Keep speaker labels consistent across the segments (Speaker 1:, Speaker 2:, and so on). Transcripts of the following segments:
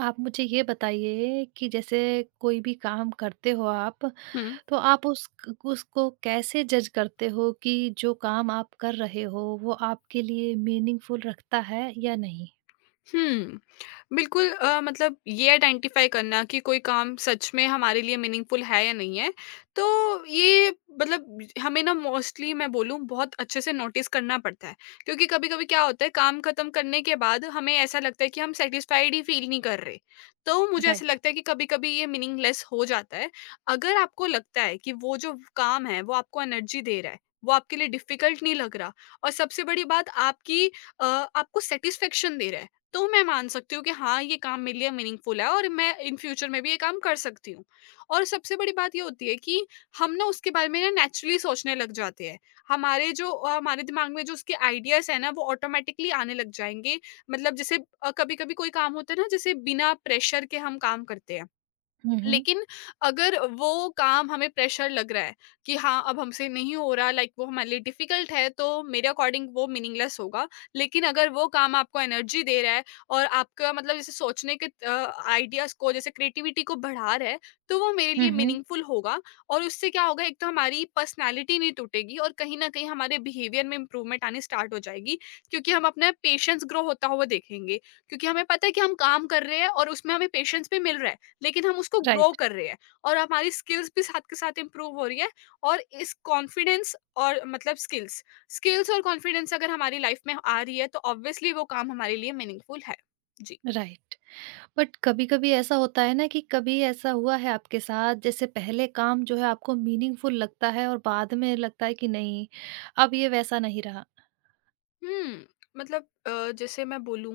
Speaker 1: आप मुझे ये बताइए कि जैसे कोई भी काम करते हो आप,
Speaker 2: Hmm.
Speaker 1: तो आप उस उसको कैसे जज करते हो कि जो काम आप कर रहे हो वो आपके लिए मीनिंगफुल रखता है या नहीं?
Speaker 2: हम्म। बिल्कुल, मतलब ये आइडेंटिफाई करना कि कोई काम सच में हमारे लिए मीनिंगफुल है या नहीं है, तो ये, मतलब, हमें ना मोस्टली मैं बोलूँ बहुत अच्छे से नोटिस करना पड़ता है। क्योंकि कभी कभी क्या होता है, काम खत्म करने के बाद हमें ऐसा लगता है कि हम सेटिस्फाइड ही फील नहीं कर रहे। तो मुझे ऐसा
Speaker 1: राइट।
Speaker 2: लगता है कि कभी कभी ये मीनिंगलेस हो जाता है। अगर आपको लगता है कि वो जो काम है वो आपको एनर्जी दे रहा है, वो आपके लिए डिफिकल्ट नहीं लग रहा, और सबसे बड़ी बात आपकी, आपको सेटिस्फेक्शन दे रहा है, तो मैं मान सकती हूँ कि हाँ, ये काम मेरे लिए मीनिंगफुल है और मैं इन फ्यूचर में भी ये काम कर सकती हूँ। और सबसे बड़ी बात ये होती है कि हम ना उसके बारे में ना नेचुरली सोचने लग जाते हैं। हमारे जो, हमारे दिमाग में जो उसके आइडियाज़ हैं ना वो ऑटोमैटिकली आने लग जाएँगे। मतलब जैसे, कभी-कभी कोई काम होता है ना, जैसे बिना प्रेशर के हम काम करते हैं।
Speaker 1: हुँ, हुँ।
Speaker 2: लेकिन अगर वो काम हमें प्रेशर लग रहा है कि हाँ अब हमसे नहीं हो रहा, लाइक वो हमारे लिए डिफिकल्ट है, तो मेरे अकॉर्डिंग वो मीनिंगलेस होगा। लेकिन अगर वो काम आपको एनर्जी दे रहा है और आपका, मतलब, जैसे सोचने के आइडियाज को, जैसे क्रिएटिविटी को बढ़ा रहा है, तो वो मेरे
Speaker 1: हुँ,
Speaker 2: लिए
Speaker 1: हुँ।
Speaker 2: मीनिंगफुल होगा। और उससे क्या होगा, एक तो हमारी पर्सनैलिटी नहीं टूटेगी और कहीं ना कहीं हमारे बिहेवियर में इंप्रूवमेंट आनी स्टार्ट हो जाएगी, क्योंकि हम अपना पेशेंस ग्रो होता हुआ देखेंगे। क्योंकि हमें पता है कि हम काम कर रहे हैं और उसमें हमें पेशेंस भी मिल रहा है, लेकिन हम उसको ग्रो
Speaker 1: राइट,
Speaker 2: कर रहे हैं। और हमारी स्किल्स भी साथ के साथ इम्प्रूव हो रही है। और इस कॉन्फिडेंस, और मतलब स्किल्स स्किल्स और कॉन्फिडेंस अगर हमारी लाइफ में आ रही है, तो ऑब्वियसली वो काम हमारे लिए मीनिंगफुल है। जी।
Speaker 1: राइट। बट कभी-कभी ऐसा होता है ना कि कभी ऐसा हुआ है आपके साथ जैसे पहले काम जो है आपको मीनिंगफुल लगता है और बाद में लगता है कि नहीं, अब ये वैसा नहीं रहा?
Speaker 2: हुँ, मतलब जैसे मैं बोलूँ,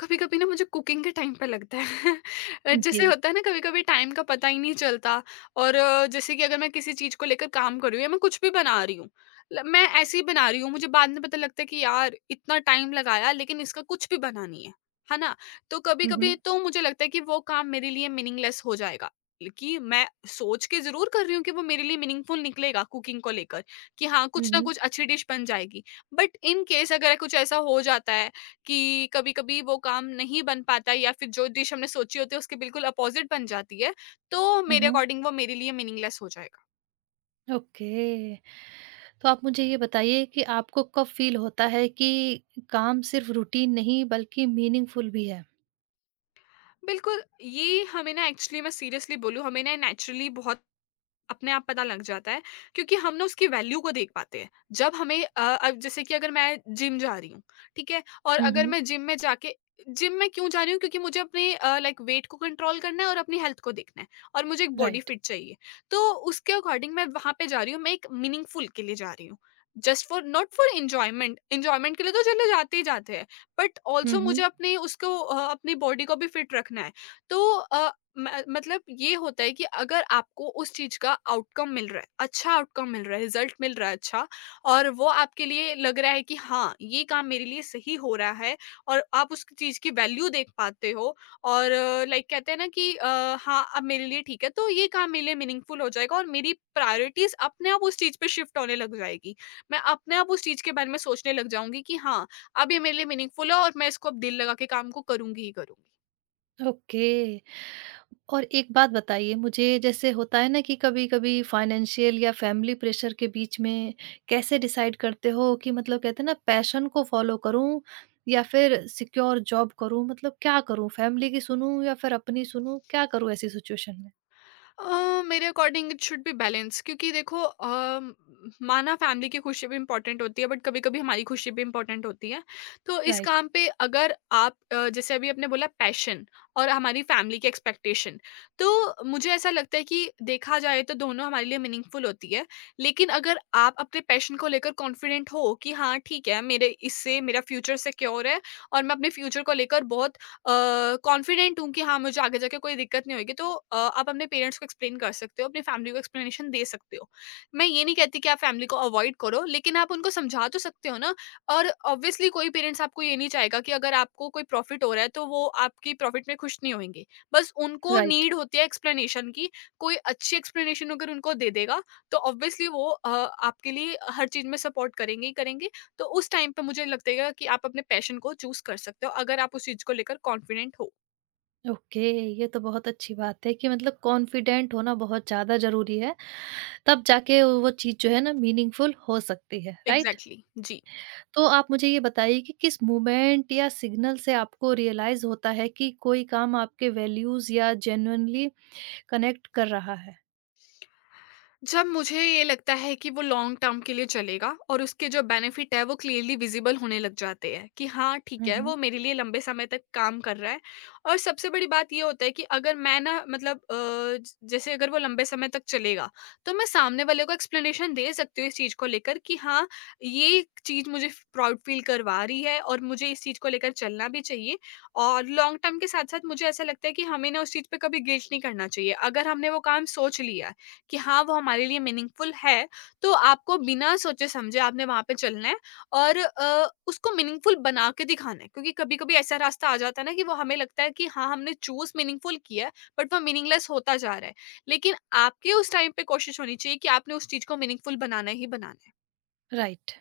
Speaker 2: कभी-कभी ना मुझे कुकिंग के टाइम पे लगता है। जैसे
Speaker 1: जी।
Speaker 2: होता है ना कभी-कभी टाइम का पता ही नहीं चलता। और जैसे कि अगर मैं किसी चीज़ को लेकर काम कर रही हूँ या मैं कुछ भी बना रही हूँ, ल मैं ऐसे ही बना रही हूँ, मुझे बाद में पता लगता है कि यार इतना टाइम लगाया लेकिन इसका कुछ भी बना नहीं है, है ना? तो
Speaker 1: हुँ,
Speaker 2: कभी-कभी
Speaker 1: हुँ।
Speaker 2: तो मुझे लगता है कि वो काम मेरे लिए मीनिंगलेस हो जाएगा, कि मैं सोच के ज़रूर कर रही हूँ कि वो मेरे लिए मीनिंगफुल निकलेगा कुकिंग को लेकर, कि हाँ,
Speaker 1: हुँ,
Speaker 2: कुछ ना
Speaker 1: हुँ।
Speaker 2: कुछ अच्छी डिश बन जाएगी। बट इन केस अगर कुछ ऐसा हो जाता है कि कभी-कभी वो काम नहीं बन पाता या फिर जो डिश हमने सोची होती है उसके बिल्कुल अपोज़िट बन जाती है, तो
Speaker 1: हुँ,
Speaker 2: मेरे
Speaker 1: हुँ।
Speaker 2: अकॉर्डिंग वो मेरे लिए मीनिंगलेस हो जाएगा।
Speaker 1: ओके। तो आप मुझे ये बताइए कि आपको कब फ़ील होता है कि काम सिर्फ़ रूटीन नहीं बल्कि मीनिंगफुल भी है?
Speaker 2: बिल्कुल, ये हमें ना, एक्चुअली मैं सीरियसली बोलूँ, हमें ना नेचुरली बहुत अपने आप पता लग जाता है, क्योंकि हम ना उसकी वैल्यू को देख पाते हैं। जब हमें, अब जैसे कि अगर मैं जिम जा रही हूँ, ठीक है, और
Speaker 1: हुँ,
Speaker 2: अगर
Speaker 1: हुँ।
Speaker 2: मैं जिम में जाके, जिम में क्यों जा रही हूँ, क्योंकि मुझे अपने, लाइक, वेट को कंट्रोल करना है और अपनी हेल्थ को देखना है और मुझे एक बॉडी
Speaker 1: राइट।
Speaker 2: फिट चाहिए। तो उसके अकॉर्डिंग मैं वहां पे जा रही हूँ, मैं एक मीनिंगफुल के लिए जा रही हूँ। Just for, not for enjoyment, enjoyment के लिए तो चलो जाते ही जाते हैं, बट
Speaker 1: हुँ,
Speaker 2: ऑल्सो मुझे
Speaker 1: हुँ।
Speaker 2: अपने उसको, अपनी बॉडी को भी फिट रखना है। तो मतलब ये होता है कि अगर आपको उस चीज का आउटकम मिल रहा है, अच्छा आउटकम मिल रहा है, रिजल्ट मिल रहा है अच्छा, और वो आपके लिए लग रहा है कि हाँ ये काम मेरे लिए सही हो रहा है, और आप उस चीज की वैल्यू देख पाते हो, और लाइक कहते हैं ना कि, हाँ अब मेरे लिए ठीक है, तो ये काम मेरे लिए मीनिंगफुल हो जाएगा और मेरी प्रायोरिटीज अपने आप उस चीज पे शिफ्ट होने लग जाएगी। मैं अपने आप उस चीज के बारे में सोचने लग जाऊंगी कि हाँ अब ये मेरे लिए मीनिंगफुल है और मैं इसको अब दिल लगा के काम को करूंगी ही करूंगी।
Speaker 1: ओके। और एक बात बताइए मुझे जैसे होता है ना कि कभी-कभी फाइनेंशियल या फैमिली प्रेशर के बीच में कैसे डिसाइड करते हो कि मतलब कहते हैं ना पैशन को फ़ॉलो करूँ या फिर सिक्योर जॉब करूँ? मतलब क्या करूँ? फैमिली की सुनूँ या फिर अपनी सुनूँ? क्या करूँ ऐसी सिचुएशन में?
Speaker 2: मेरे according it should be balance, क्योंकि देखो, माना फैमिली की खुशी भी इम्पोर्टेंट होती है, बट कभी कभी हमारी खुशी भी इम्पोर्टेंट होती है। तो इस
Speaker 1: राइट,
Speaker 2: काम पे अगर आप, जैसे अभी आपने बोला, पैशन और हमारी फैमिली की एक्सपेक्टेशन, तो मुझे ऐसा लगता है कि देखा जाए तो दोनों हमारे लिए मीनिंगफुल होती है। लेकिन अगर आप अपने पैशन को लेकर कॉन्फिडेंट हो कि हाँ ठीक है, मेरे इससे मेरा फ्यूचर सिक्योर है और मैं अपने फ्यूचर को लेकर बहुत अ, कॉन्फिडेंट हूँ कि हाँ, मुझे आगे जाके कोई दिक्कत नहीं होएगी, तो आप अपने पेरेंट्स को एक्सप्लेन कर सकते हो, अपनी फैमिली को एक्सप्लेनेशन दे सकते हो। मैं ये नहीं कहती कि आप फैमिली को अवॉइड करो, लेकिन आप उनको समझा तो सकते हो ना। और ऑब्वियसली कोई पेरेंट्स आपको ये नहीं चाहेगा कि अगर आपको कोई प्रॉफ़िट हो रहा है, तो वो आपकी प्रॉफ़िट में खुश नहीं होंगे। बस उनको
Speaker 1: राइट।
Speaker 2: नीड होती है एक्सप्लेनेशन की, कोई अच्छी एक्सप्लेनेशन अगर उनको दे देगा, तो ऑब्वियसली वो आपके लिए हर चीज़ में सपोर्ट करेंगे ही करेंगे। तो उस टाइम पे मुझे लगता है कि आप अपने पैशन को चूज़ कर सकते हो अगर आप उस चीज़ को लेकर कॉन्फिडेंट हो।
Speaker 1: ओके, ये तो बहुत अच्छी बात है कि मतलब कॉन्फिडेंट होना बहुत ज़्यादा ज़रूरी है, तब जाके वो चीज़ जो है ना मीनिंगफुल हो सकती है, राइट?
Speaker 2: एग्ज़ैक्टली जी।
Speaker 1: तो आप मुझे ये बताइए कि किस मूवमेंट या सिग्नल से आपको रियलाइज़ होता है कि कोई काम आपके वैल्यूज़ या जेन्युइनली कनेक्ट कर रहा है?
Speaker 2: जब मुझे ये लगता है कि वो लॉन्ग टर्म के लिए चलेगा और उसके जो बेनिफिट है वो क्लियरली विजिबल होने लग जाते हैं कि हाँ ठीक
Speaker 1: हुँ,
Speaker 2: है, वो
Speaker 1: हुँ।
Speaker 2: मेरे लिए लंबे समय तक काम कर रहा है। और सबसे बड़ी बात ये होता है कि अगर मैं ना, मतलब, जैसे अगर वो लंबे समय तक चलेगा, तो मैं सामने वाले को एक्सप्लेनेशन दे सकती हूँ इस चीज़ को लेकर कि हाँ, ये चीज़ मुझे प्राउड फील करवा रही है और मुझे इस चीज़ को लेकर चलना भी चाहिए। और लॉन्ग टर्म के साथ साथ मुझे ऐसा लगता है कि हमें ना उस चीज़ पे कभी गिल्ट नहीं करना चाहिए, अगर हमने वो काम सोच लिया कि हाँ, वो हमारे लिए मीनिंगफुल है, तो आपको बिना सोचे-समझे आपने वहाँ पे चलना है और उसको मीनिंगफुल बना के दिखाना है। क्योंकि कभी-कभी ऐसा रास्ता आ जाता है ना कि वो, हमें लगता है कि हाँ, हमने चूज़ मीनिंगफुल किया है, बट वो मीनिंगलेस होता जा रहा है। लेकिन आपकी उस टाइम पे कोशिश होनी चाहिए कि आपने उस चीज़ को मीनिंगफुल बनाना ही बनाना है।
Speaker 1: राइट।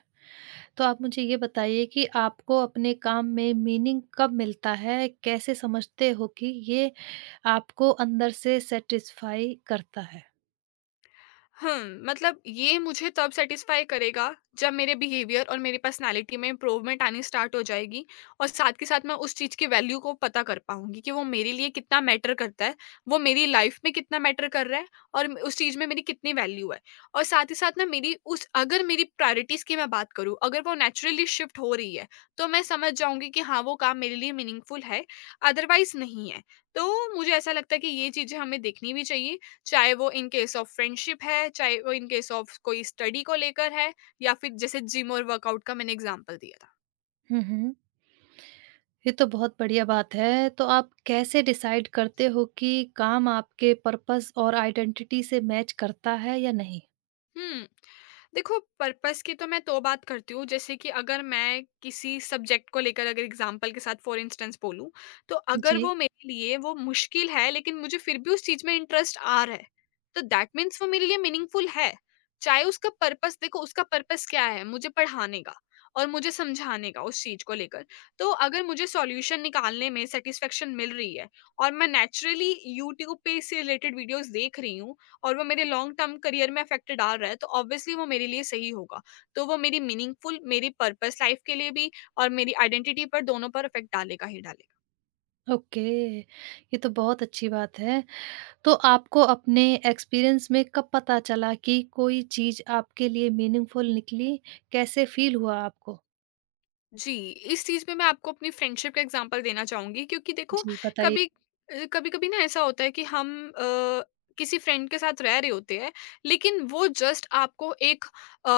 Speaker 1: तो आप मुझे ये बताइए कि आपको अपने काम में मीनिंग कब मिलता है? कैसे समझते हो कि ये आपको अंदर से सैटिस्फाई करता है?
Speaker 2: मतलब ये मुझे तब सैटिस्फाई करेगा जब मेरे बिहेवियर और मेरी पर्सनालिटी में इम्प्रूवमेंट आनी स्टार्ट हो जाएगी, और साथ के साथ मैं उस चीज़ की वैल्यू को पता कर पाऊंगी कि वो मेरे लिए कितना मैटर करता है, वो मेरी लाइफ में कितना मैटर कर रहा है, और उस चीज़ में मेरी कितनी वैल्यू है। और साथ ही साथ ना मेरी उस, अगर मेरी प्रायोरिटीज़ की मैं बात करूँ, अगर वो नेचुरली शिफ्ट हो रही है, तो मैं समझ जाऊंगी कि हाँ वो काम मेरे लिए मीनिंगफुल है, अदरवाइज नहीं है। तो मुझे ऐसा लगता है कि ये चीज़ें हमें देखनी भी चाहिए, चाहे वो इन केस ऑफ फ्रेंडशिप है, चाहे वो इन केस ऑफ कोई स्टडी को लेकर है, या फिर जैसे जिम और वर्कआउट का मैंने एग्जांपल दिया था।
Speaker 1: हुँ, हुँ। ये तो बहुत बढ़िया बात है। तो आप कैसे डिसाइड करते हो कि काम आपके पर्पस और आइडेंटिटी से मैच करता है या नहीं?
Speaker 2: हुँ। देखो, पर्पस की तो मैं तो बात करती हूँ जैसे कि अगर मैं किसी सब्जेक्ट को लेकर अगर एग्ज़ाम्पल के साथ, फॉर इंस्टेंस, बोलूँ, तो अगर
Speaker 1: जी।
Speaker 2: वो मेरे लिए, वो मुश्किल है लेकिन मुझे फिर भी उस चीज़ में इंटरेस्ट आ रहा है, तो दैट मीन्स वो मेरे लिए मीनिंगफुल है। चाहे उसका पर्पस देखो, उसका पर्पस क्या है? मुझे पढ़ाने का और मुझे समझाने का उस चीज़ को लेकर। तो अगर मुझे सॉल्यूशन निकालने में सैटिस्फैक्शन मिल रही है और मैं नेचुरली यूट्यूब पे इससे रिलेटेड वीडियोज़ देख रही हूँ, और वो मेरे लॉन्ग टर्म करियर में इफ़ेक्ट डाल रहा है, तो ऑब्वियसली वो मेरे लिए सही होगा। तो वो मेरी मीनिंगफुल, मेरी पर्पस लाइफ़ के लिए भी और मेरी आइडेंटिटी पर, दोनों पर इफ़ेक्ट डालेगा ही डालेगा।
Speaker 1: ओके, ये तो बहुत अच्छी बात है। तो आपको अपने एक्सपीरियंस में कब पता चला कि कोई चीज़ आपके लिए मीनिंगफुल निकली? कैसे फ़ील हुआ आपको?
Speaker 2: जी, इस चीज़ में मैं आपको अपनी फ्रेंडशिप का एग्ज़ाम्पल देना चाहूँगी, क्योंकि देखो,
Speaker 1: जी, बताइए।
Speaker 2: कभी अ, कभी-कभी ना ऐसा होता है कि हम किसी फ्रेंड के साथ रह रहे होते हैं, लेकिन वो जस्ट आपको एक अ,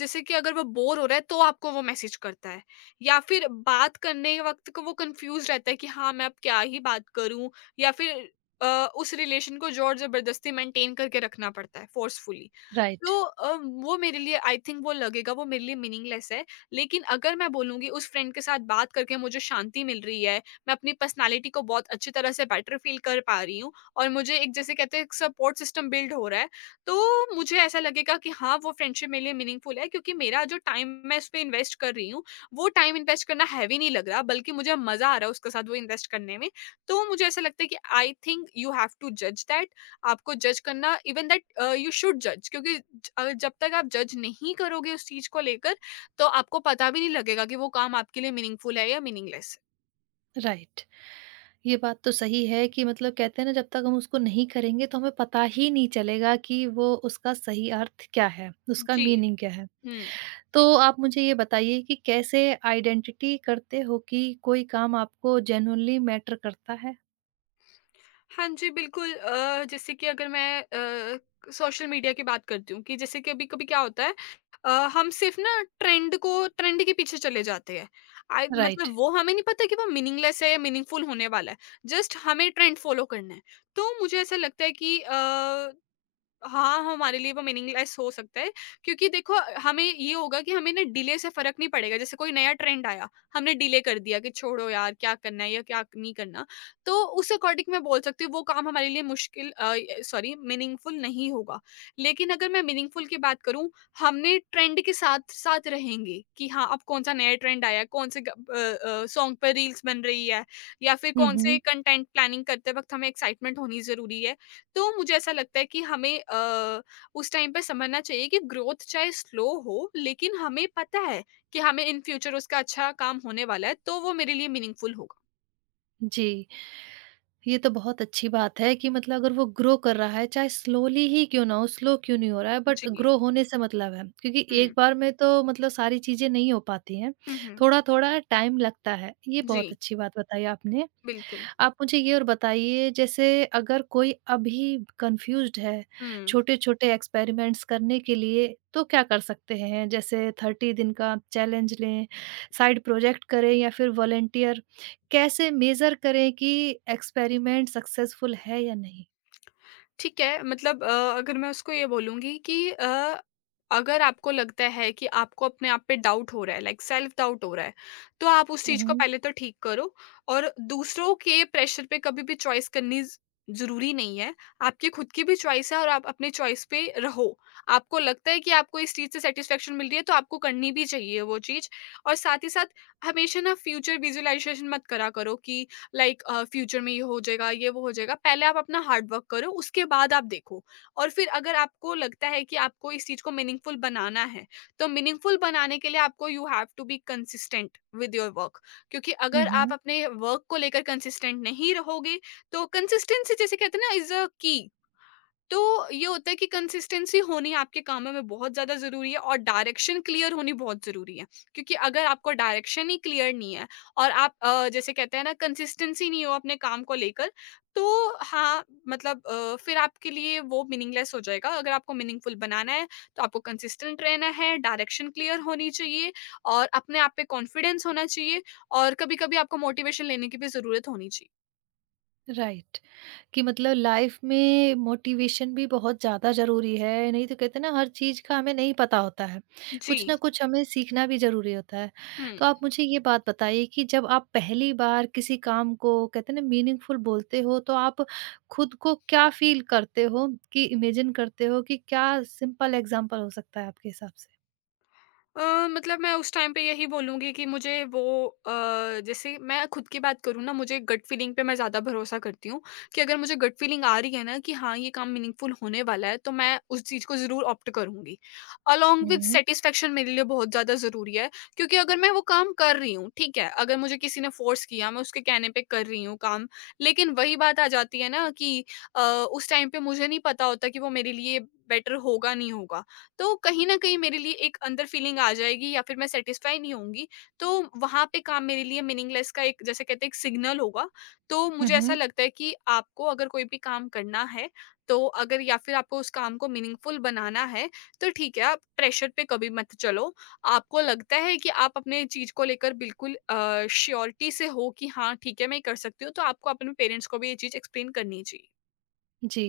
Speaker 2: जैसे कि अगर वो बोर हो रहा है, तो आपको वो मैसेज करता है या फिर बात करने वक़्त को वो कन्फ्यूज़ रहता है कि हाँ, मैं अब क्या ही बात करूँ, या फिर अ, उस रिलेशन को ज़ोर-ज़बरदस्ती मेंटेन करके रखना पड़ता है, फ़ोर्सफुली।
Speaker 1: राइट।
Speaker 2: तो वो मेरे लिए, आई थिंक वो लगेगा, वो मेरे लिए मीनिंगलेस है। लेकिन अगर मैं बोलूँगी, उस फ्रेंड के साथ बात करके मुझे शांति मिल रही है, मैं अपनी पर्सनैलिटी को बहुत अच्छी तरह से बेटर फ़ील कर पा रही हूँ और मुझे एक, जैसे कहते हैं, एक सपोर्ट सिस्टम बिल्ड हो रहा है, तो मुझे ऐसा लगेगा कि हाँ, वो फ्रेंडशिप मेरे लिए मीनिंगफुल है, क्योंकि मेरा जो टाइम मैं उस पे इन्वेस्ट कर रही हूँ, वो टाइम इन्वेस्ट करना हैवी नहीं लग रहा, बल्कि मुझे मज़ा आ रहा है उसके साथ वो इन्वेस्ट करने में। तो मुझे ऐसा लगता है कि I think you have to जज दैट, आपको जज करना, इवन दैट यू शुड जज, क्योंकि जब तक आप जज नहीं करोगे उस चीज़ को लेकर, तो आपको पता भी नहीं लगेगा कि वो काम आपके लिए मीनिंगफुल है या मीनिंगलेस
Speaker 1: राइट। ये बात तो सही है कि मतलब कहते हैं ना जब तक हम उसको नहीं करेंगे तो हमें पता ही नहीं चलेगा कि वो उसका सही अर्थ क्या है,
Speaker 2: है।
Speaker 1: उसका
Speaker 2: जी,
Speaker 1: मीनिंग क्या है।
Speaker 2: हुँ।
Speaker 1: तो आप मुझे ये बताइए कि कैसे आइडेंटिटी करते हो कि कोई काम आपको जेन्युइनली मैटर करता है?
Speaker 2: हाँ जी, बिल्कुल। जैसे कि अगर मैं सोशल मीडिया की बात करती हूँ, कि जैसे कभी-कभी क्या होता है, हम सिर्फ़ ना ट्रेंड को, ट्रेंड के पीछे चले जाते हैं। I
Speaker 1: right.
Speaker 2: मतलब वो हमें नहीं पता कि वो मीनिंगलेस है या मीनिंगफुल होने वाला है। जस्ट हमें ट्रेंड फ़ॉलो करना है। तो मुझे ऐसा लगता है कि हाँ, हाँ, हमारे लिए वो मीनिंगलेस हो सकता है, क्योंकि देखो, हमें ये होगा कि हमें ना डिले से फ़र्क नहीं पड़ेगा। जैसे कोई नया ट्रेंड आया, हमने डिले कर दिया कि छोड़ो यार, क्या करना है या क्या नहीं करना। तो उस अकॉर्डिंग मैं बोल सकती हूँ, वो काम हमारे लिए सॉरी, मीनिंगफुल नहीं होगा। लेकिन अगर मैं मीनिंगफुल की बात करूँ, हमने ट्रेंड के साथ-साथ रहेंगे कि हाँ, अब कौन-सा नया ट्रेंड आया है, कौन से सॉन्ग पे रील्स बन रही है, या फिर
Speaker 1: हुँ,
Speaker 2: कौन से
Speaker 1: हुँ।
Speaker 2: कंटेंट प्लानिंग करते वक़्त हमें एक्साइटमेंट होनी ज़रूरी है। तो मुझे ऐसा लगता है कि हमें उस टाइम पे समझना चाहिए कि ग्रोथ चाहे स्लो हो, लेकिन हमें पता है कि हमें इन फ्यूचर उसका अच्छा काम होने वाला है, तो वो मेरे लिए मीनिंगफुल होगा।
Speaker 1: जी। ये तो बहुत अच्छी बात है कि मतलब अगर वो ग्रो कर रहा है, चाहे स्लोली ही क्यों ना हो, स्लो क्यों नहीं हो रहा है, बट
Speaker 2: जी।
Speaker 1: ग्रो होने से मतलब है। क्योंकि
Speaker 2: हुँ।
Speaker 1: एक बार में तो मतलब सारी चीज़ें नहीं हो पाती हैं,
Speaker 2: हुँ, हुँ।
Speaker 1: थोड़ा-थोड़ा टाइम लगता है। ये बहुत
Speaker 2: जी,
Speaker 1: अच्छी बात बताई आपने।
Speaker 2: बिल्कुल।
Speaker 1: आप मुझे ये और बताइए जैसे अगर कोई अभी कंफ्यूज्ड है
Speaker 2: हुँ।
Speaker 1: छोटे-छोटे एक्सपेरिमेंट्स करने के लिए तो क्या कर सकते हैं? जैसे 30 दिन का चैलेंज लें, साइड प्रोजेक्ट करें या फिर वॉलंटियर कैसे मेज़र करें कि एक्सपेरिमेंट सक्सेसफुल है या नहीं?
Speaker 2: ठीक है, मतलब अगर मैं उसको ये बोलूँगी कि अगर आपको लगता है कि आपको अपने आप पे डाउट हो रहा है, लाइक सेल्फ डाउट हो रहा है, तो आप उस
Speaker 1: हुँ,
Speaker 2: चीज़ को
Speaker 1: हुँ।
Speaker 2: पहले तो ठीक करो। और दूसरों के प्रेशर पे कभी भी चॉइस करनी ज़ ज़रूरी नहीं है। आपकी खुद की भी चॉइस है और आप अपनी चॉइस पे रहो। आपको लगता है कि आपको इस चीज़ से सैटिस्फैक्शन मिल रही है, तो आपको करनी भी चाहिए वो चीज़। और साथ ही साथ, हमेशा ना फ्यूचर विज़ुअलाइज़ेशन मत करा करो कि लाइक फ्यूचर में ये हो जाएगा, ये वो हो जाएगा। पहले आप अपना हार्ड वर्क करो, उसके बाद आप देखो। और फिर अगर आपको लगता है कि आपको इस चीज़ को मीनिंगफुल बनाना है, तो मीनिंगफुल बनाने के लिए आपको, you have to be consistent with your work. क्योंकि
Speaker 1: हुँ,
Speaker 2: अगर आप
Speaker 1: हुँ।
Speaker 2: अपने वर्क को लेकर कंसिस्टेंट नहीं रहोगे, तो कंसिस्टेंसी, जिसे कहते हैं ना, इज़ अ की। तो ये होता है कि कंसिस्टेंसी होनी आपके कामों में बहुत ज़्यादा ज़रूरी है, और डायरेक्शन क्लियर होनी बहुत ज़रूरी है, क्योंकि अगर आपको डायरेक्शन ही क्लियर नहीं है, और आप जैसे कहते हैं ना, कंसिस्टेंसी नहीं हो अपने काम को लेकर, तो हाँ, मतलब फिर आपके लिए वो मीनिंगलेस हो जाएगा। अगर आपको मीनिंगफुल बनाना है, तो आपको कंसिस्टेंट रहना है, डायरेक्शन क्लियर होनी चाहिए, और अपने आप पे कॉन्फिडेंस होना चाहिए, और कभी कभी आपको मोटिवेशन लेने की भी ज़रूरत होनी चाहिए।
Speaker 1: राइट। कि मतलब लाइफ में मोटिवेशन भी बहुत ज़्यादा ज़रूरी है, नहीं तो कहते हैं ना हर चीज़ का हमें नहीं पता होता है,
Speaker 2: जी।
Speaker 1: कुछ ना कुछ हमें सीखना भी ज़रूरी होता है।
Speaker 2: हम्म।
Speaker 1: तो आप मुझे ये बात बताइए कि जब आप पहली बार किसी काम को कहते हैं ना मीनिंगफुल बोलते हो, तो आप खुद को क्या फ़ील करते हो, कि इमेजिन करते हो कि क्या सिंपल एग्ज़ाम्पल हो सकता है आपके हिसाब से?
Speaker 2: मतलब मैं उस टाइम पे यही बोलूँगी कि मुझे वो अ, जैसे मैं खुद की बात करूँ ना, मुझे गट फीलिंग पे मैं ज़्यादा भरोसा करती हूँ, कि अगर मुझे गट फीलिंग आ रही है ना कि हाँ, ये काम मीनिंगफुल होने वाला है, तो मैं उस चीज़ को ज़रूर ऑप्ट करूँगी। Along with
Speaker 1: hmm.
Speaker 2: सैटिस्फैक्शन, मेरे लिए बहुत ज़्यादा ज़रूरी है। क्योंकि अगर मैं वो काम कर रही हूँ, ठीक है, अगर मुझे किसी ने फ़ोर्स किया, मैं उसके कहने पे कर रही हूँ काम, लेकिन वही बात आ जाती है ना कि अ, उस टाइम पे मुझे नहीं पता होता कि वो मेरे लिए बेटर होगा, नहीं होगा। तो कहीं न कहीं मेरे लिए एक अंदर फीलिंग आ जाएगी, या फिर मैं सैटिस्फाई नहीं होऊँगी। तो वहाँ पे काम मेरे लिए मीनिंगलेस का एक, जैसे कहते हैं, एक सिग्नल होगा। तो
Speaker 1: हुँ,
Speaker 2: मुझे ऐसा
Speaker 1: हुँ।
Speaker 2: लगता है कि आपको अगर कोई भी काम करना है, तो अगर, या फिर आपको उस काम को मीनिंगफुल बनाना है, तो ठीक है, आप प्रेशर पे कभी मत चलो। आपको लगता है कि आप अपने चीज़ को लेकर बिल्कुल श्योरिटी से हो कि हाँ, ठीक है, मैं ये कर सकती हूँ, तो आपको अपने पेरेंट्स को भी ये चीज़ एक्सप्लेन करनी चाहिए।
Speaker 1: जी,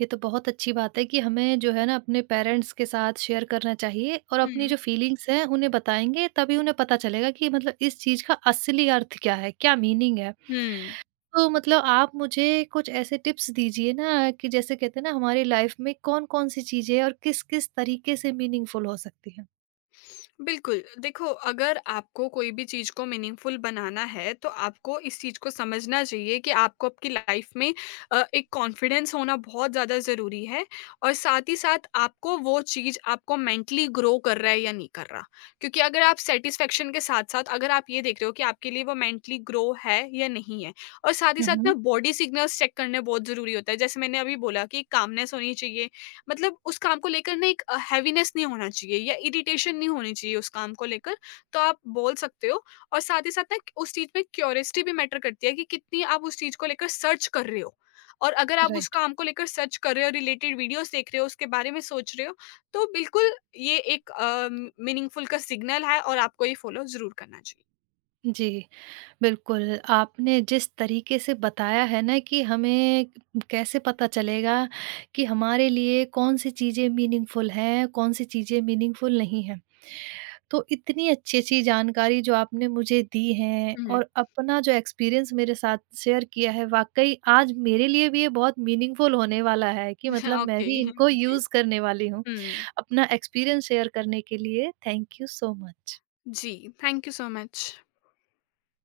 Speaker 1: ये तो बहुत अच्छी बात है कि हमें जो है ना अपने पेरेंट्स के साथ शेयर करना चाहिए और अपनी
Speaker 2: हुँ,
Speaker 1: जो फीलिंग्स हैं उन्हें बताएँगे तभी उन्हें पता चलेगा कि मतलब इस चीज़ का असली अर्थ क्या है, क्या मीनिंग है।
Speaker 2: हुँ।
Speaker 1: तो मतलब आप मुझे कुछ ऐसे टिप्स दीजिए ना कि जैसे कहते हैं ना हमारी लाइफ़ में कौन-कौन सी चीज़ें और किस-किस तरीके से मीनिंगफुल हो सकती हैं?
Speaker 2: बिल्कुल, देखो, अगर आपको कोई भी चीज़ को मीनिंगफुल बनाना है, तो आपको इस चीज़ को समझना चाहिए कि आपको आपकी लाइफ़ में एक कॉन्फिडेंस होना बहुत ज़्यादा ज़रूरी है, और साथ ही साथ आपको वो चीज़ आपको मेंटली ग्रो कर रहा है या नहीं कर रहा। क्योंकि अगर आप सैटिस्फैक्शन के साथ-साथ अगर आप ये देख रहे हो कि आपके लिए वो मेंटली ग्रो है या नहीं है, और साथ ही
Speaker 1: हुँ,
Speaker 2: साथ ना,
Speaker 1: हुँ।
Speaker 2: बॉडी सिग्नल्स चेक करने बहुत ज़रूरी होता है। जैसे मैंने अभी बोला कि कामनेस होनी चाहिए, मतलब उस काम को लेकर ना एक हैवीनेस नहीं होना चाहिए, या इरिटेशन नहीं होनी चाहिए उस काम को लेकर, तो आप बोल सकते हो। और साथ ही साथ ना, उस चीज़ में क्यूरियोसिटी भी मैटर करती है कि कितनी आप उस चीज़ को लेकर सर्च कर रहे हो, और अगर आप उस
Speaker 1: राइट,
Speaker 2: काम को लेकर सर्च कर रहे हो, रिलेटेड वीडियोज़ देख रहे हो, उसके बारे में सोच रहे हो, तो बिल्कुल ये एक मीनिंगफुल का सिग्नल है, और आपको ये फॉलो ज़रूर करना चाहिए।
Speaker 1: जी। बिल्कुल, आपने जिस तरीके से बताया है ना कि हमें कैसे पता चलेगा कि हमारे लिए कौन-सी चीज़ें मीनिंगफुल हैं, कौन-सी चीज़ें मीनिंगफुल नहीं हैं। तो इतनी अच्छी-अच्छी जानकारी जो आपने मुझे दी है
Speaker 2: हुँ, हुँ।
Speaker 1: और अपना जो एक्सपीरियंस मेरे साथ शेयर किया है, वाक़ई आज मेरे लिए भी ये बहुत मीनिंगफुल होने वाला है कि मतलब मैं
Speaker 2: ओके,
Speaker 1: भी इनको
Speaker 2: जी।
Speaker 1: यूज़ करने वाली हूँ।
Speaker 2: हुँ,
Speaker 1: अपना एक्सपीरियंस शेयर करने के लिए थैंक यू सो मच।
Speaker 2: जी, थैंक यू सो मच।